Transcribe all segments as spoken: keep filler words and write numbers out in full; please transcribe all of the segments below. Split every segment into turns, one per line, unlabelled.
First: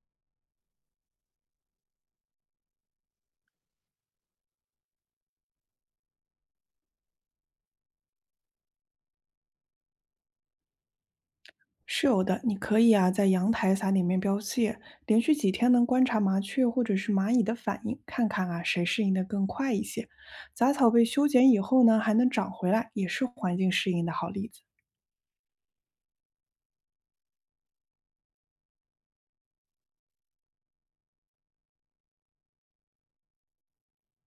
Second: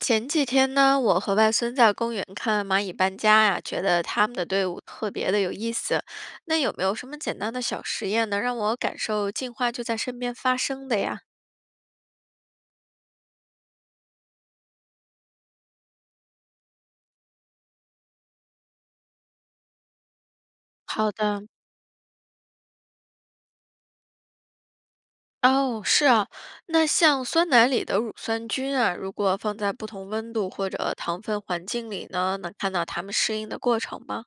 前几天呢，我和外孙在公园看蚂蚁搬家呀，觉得他们的队伍特别的有意思。那有没有什么简单的小实验能让我感受进化就在身边发生的呀？
是有的，你可以啊，在阳台撒点面包屑，连续几天能观察麻雀或者是蚂蚁的反应，看看啊谁适应的更快一些。杂草被
好
修
的，
剪以后呢，还能长回来，也是环境适应的好例子，
哦，是啊，那像酸奶里的乳酸菌啊，如果放在不同温度或者糖分环境里呢，能看到它们适应的过程吗？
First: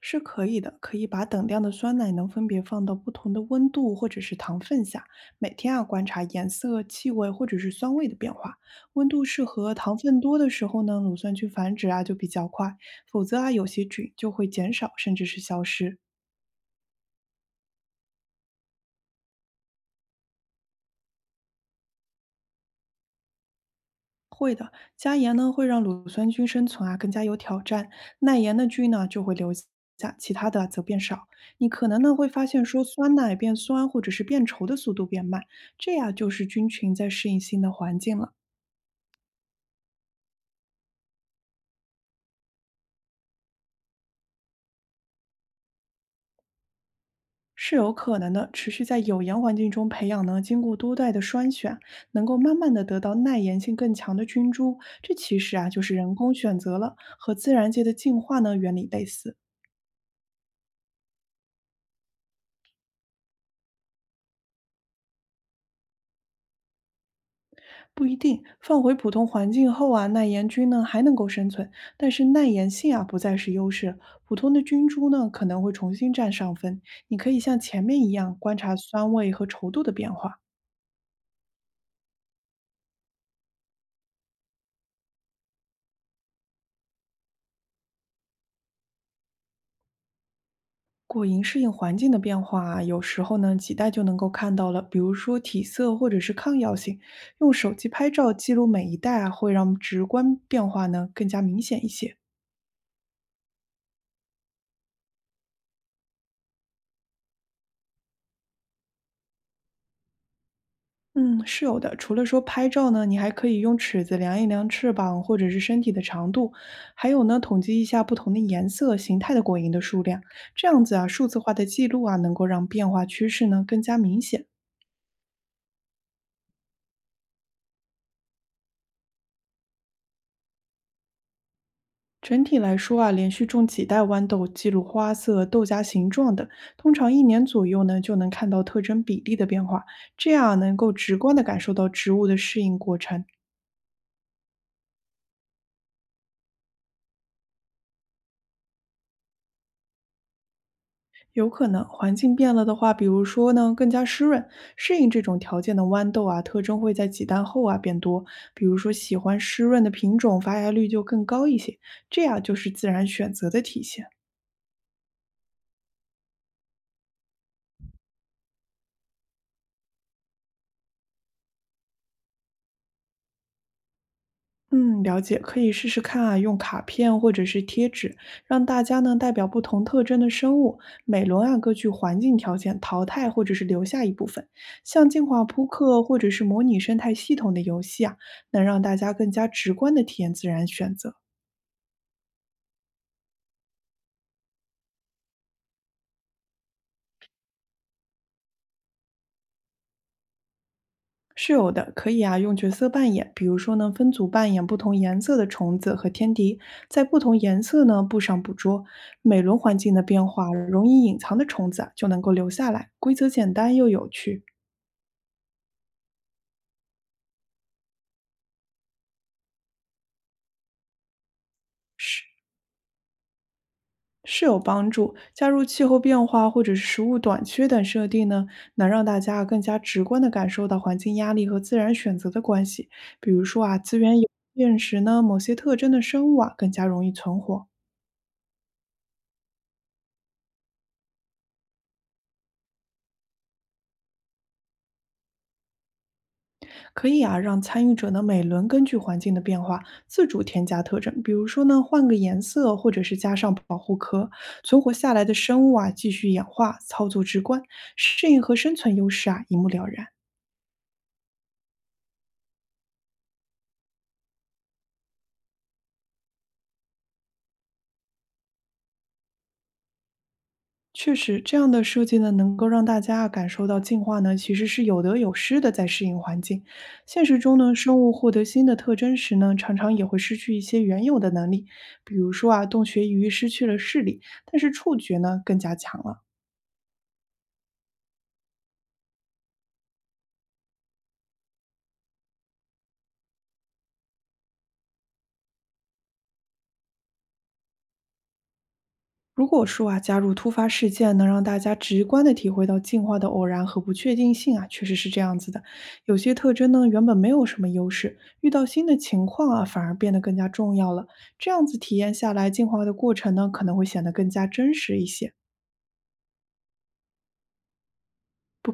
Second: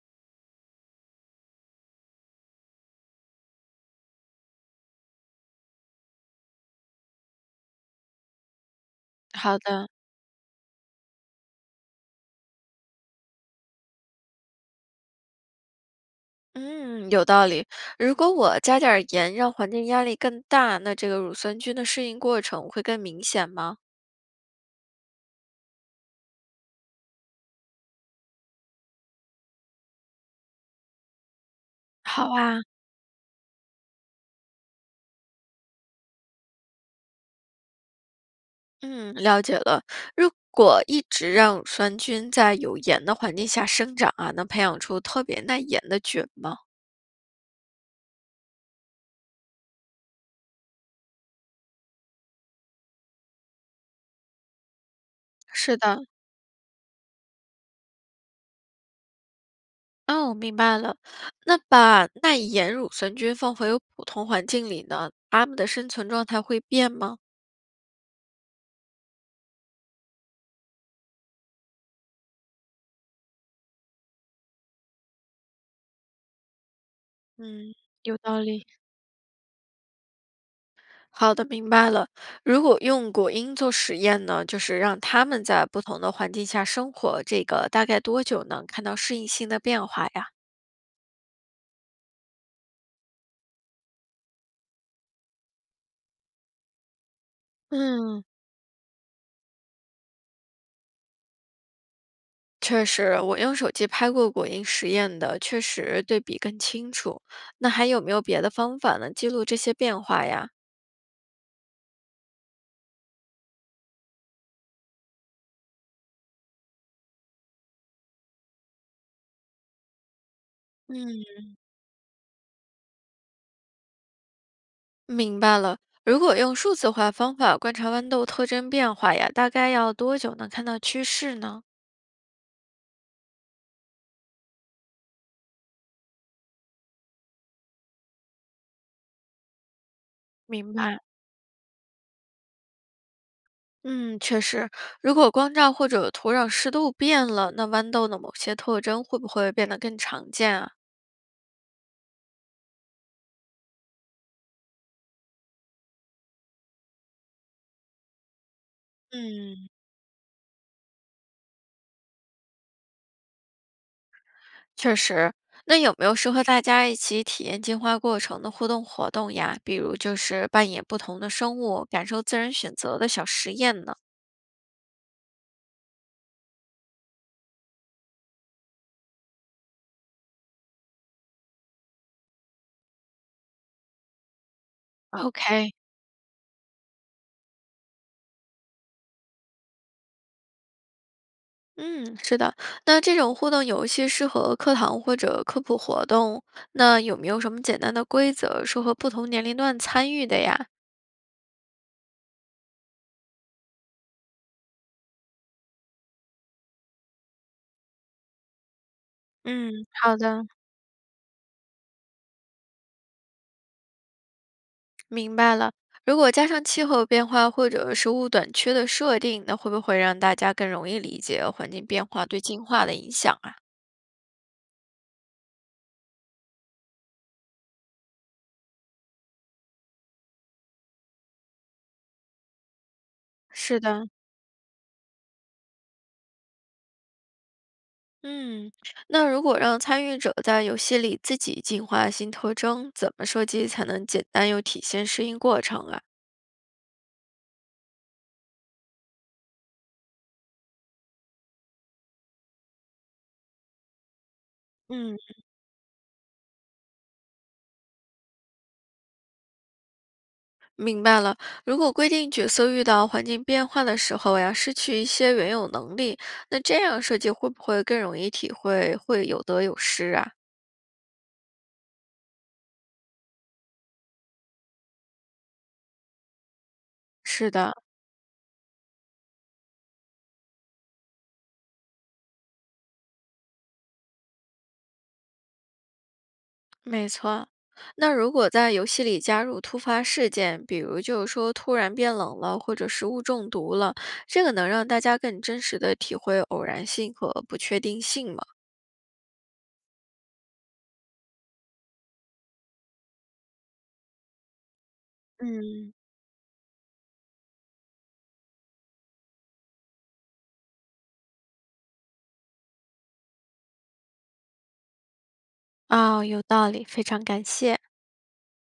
是可以的。可以把等量的酸奶能分别放到不同的温度或者是糖分下，每天啊观察颜色、气味或者是酸味的变化。温度适
好
合、
的，
糖分多的时候呢，乳酸菌繁殖啊就比较快，否则啊有些菌就会减少甚至是消失。
嗯，有道理。如果我加点儿盐，让环境压力更大，那这个乳酸菌的适应过程会更明显吗？
加盐呢会让乳酸菌生存啊更加有挑战，耐盐的菌呢就会留下，其他的啊则变少。你可能呢会
好
发
啊，
现说酸奶变酸或者是变稠的速度变慢，这呀就是菌群在适应新的环境了。
嗯，了解了。如果一直让乳酸菌在有盐的环境下生长啊，能培养出特别耐盐的菌吗？
是有可能的，持续在有盐环境中培养呢，经过多代的筛选，能够慢慢的得到耐盐性更强的菌株。这其实啊，
是
就是
的，
人工选择了，和自然界的进化呢原理类似。
哦，我明白了。那把耐盐乳酸菌放回普通环境里呢，它们的生存状态会变吗？
不一定，放回普通环境后啊，耐盐菌呢还能够生存，但是耐盐性啊不再是优势，普通的菌株呢可能会重新占上分。你可以像
嗯，
前面一
有
样
道
观
理。
察酸味和稠度的变化。
好的，明白了。如果用果蝇做实验呢，就是让它们在不同的环境下生活，这个大概多久能看到适应性的变化呀？
果蝇适应环境的变化啊，有时候呢几代就能够看到了，比如说体色或者是抗药性。用手机拍
嗯。
照记录每一代啊，会让直观变化呢更加明显一些。
确实，我用手机拍过果蝇实验的，确实对比更清楚。那还有没有别的方法能记录这些变化呀？
嗯，是有的。除了说拍照呢，你还可以用尺子量一量翅膀或者是身体的长度，还有呢，统计一下不同的颜色、形态的果蝇的数量。这样子啊，
嗯，
数字化的记录啊，能够让变化趋势呢更加明显。
明白了，如果用数字化方法观察豌豆特征变化呀，大概要多久能看到趋势呢？
整体来说啊，连续种几代豌豆，记录花色、豆荚形状等，通常一年左右呢就能看到特征比例的变化，这样
明
能够
白。
直观地感受到植物的适应过程。
嗯，确实，如果光照或者土壤湿度变了，那豌豆的某些特征会不会变得更常见啊？
有可能环境变了的话，比如说呢，更加湿润，适应这种条件的豌豆啊，特征会在几蛋后啊变多。比如说喜欢湿
嗯。
润的品种，发芽率就更高一些，这样就是自然选择的体现。
确实，那有没有适合大家一起体验进化过程的互动活动呀？比如就是扮演不同的生物，感受自然选择的小实验呢？
嗯，了解，可以试试看啊，用卡片或者是贴纸，让大家呢代表不同特征的生物，每轮啊各据环境条件淘汰或者是留下一部分。像进化扑
？O K，
克或者是模拟生态系统的游戏啊，能让大家更加直观的体验自然选择。
嗯，是的。那这种互动游戏适合课堂或者科普活动，那有没有什么简单的规则适合不同年龄段参与的呀？
是有的，可以啊，用角色扮演，比如说呢，分组扮演不同颜色的虫子和天敌，在不同颜色呢布上捕捉。每轮
嗯，
环境的
好
变
的，
化，容易隐藏的虫子啊就能够留下来。规则简单又有趣，
明白了。如果加上气候变化或者食物短缺的设定，那会不会让大家更容易理解环境变
是
化对进化的影响啊？
是有帮助。加入气候变化或者是食物短缺等设定呢，能让大家更加直观地感受到环境压力和自然选择的关系。比如说啊，
是
资
的。
源有限时呢，某些特征的生物啊更加容易存活。
嗯，那如果让参与者在游戏里自己进化新特征，怎么设计才能简单又体现适应过程啊？
可以啊，让参与者呢每轮根据环境的变化自主添加特征，比如说呢换个颜色，或者是加上保护壳，存活下
嗯，
来的生物啊继续演化，操作直观，适应和生存优势啊一目了然。
明白了，如果规定角色遇到环境变化的时候呀，失去一些原有能力，那这样设计会不会更容易体会会有得有失啊？
确实，这样的设计呢，能够让大家啊感受到进化呢其实是有得有失的，在适应环境。现实
是
中呢，
的，
生物获得新的特征时呢，常常也会失去一些原有的能力，比如说啊，洞穴鱼失去了视力，但是触觉呢更加强了。
没错，那如果在游戏里加入突发事件，比如就是说突然变冷了，或者食物中毒了，这个能让大家更真实的体会偶然性和不确定性吗？
如果说啊，加入突发事件能让大家直观的体会到进化的偶然和不确定性啊，确实是这样子的。
嗯，
有些特征呢，原本没有什么优势，遇到新的情况啊，反而变得更加重要了。这样子体验下来，进化的过程呢，可能会显得更加真实一些。
哦，有道理，非常感谢。
不可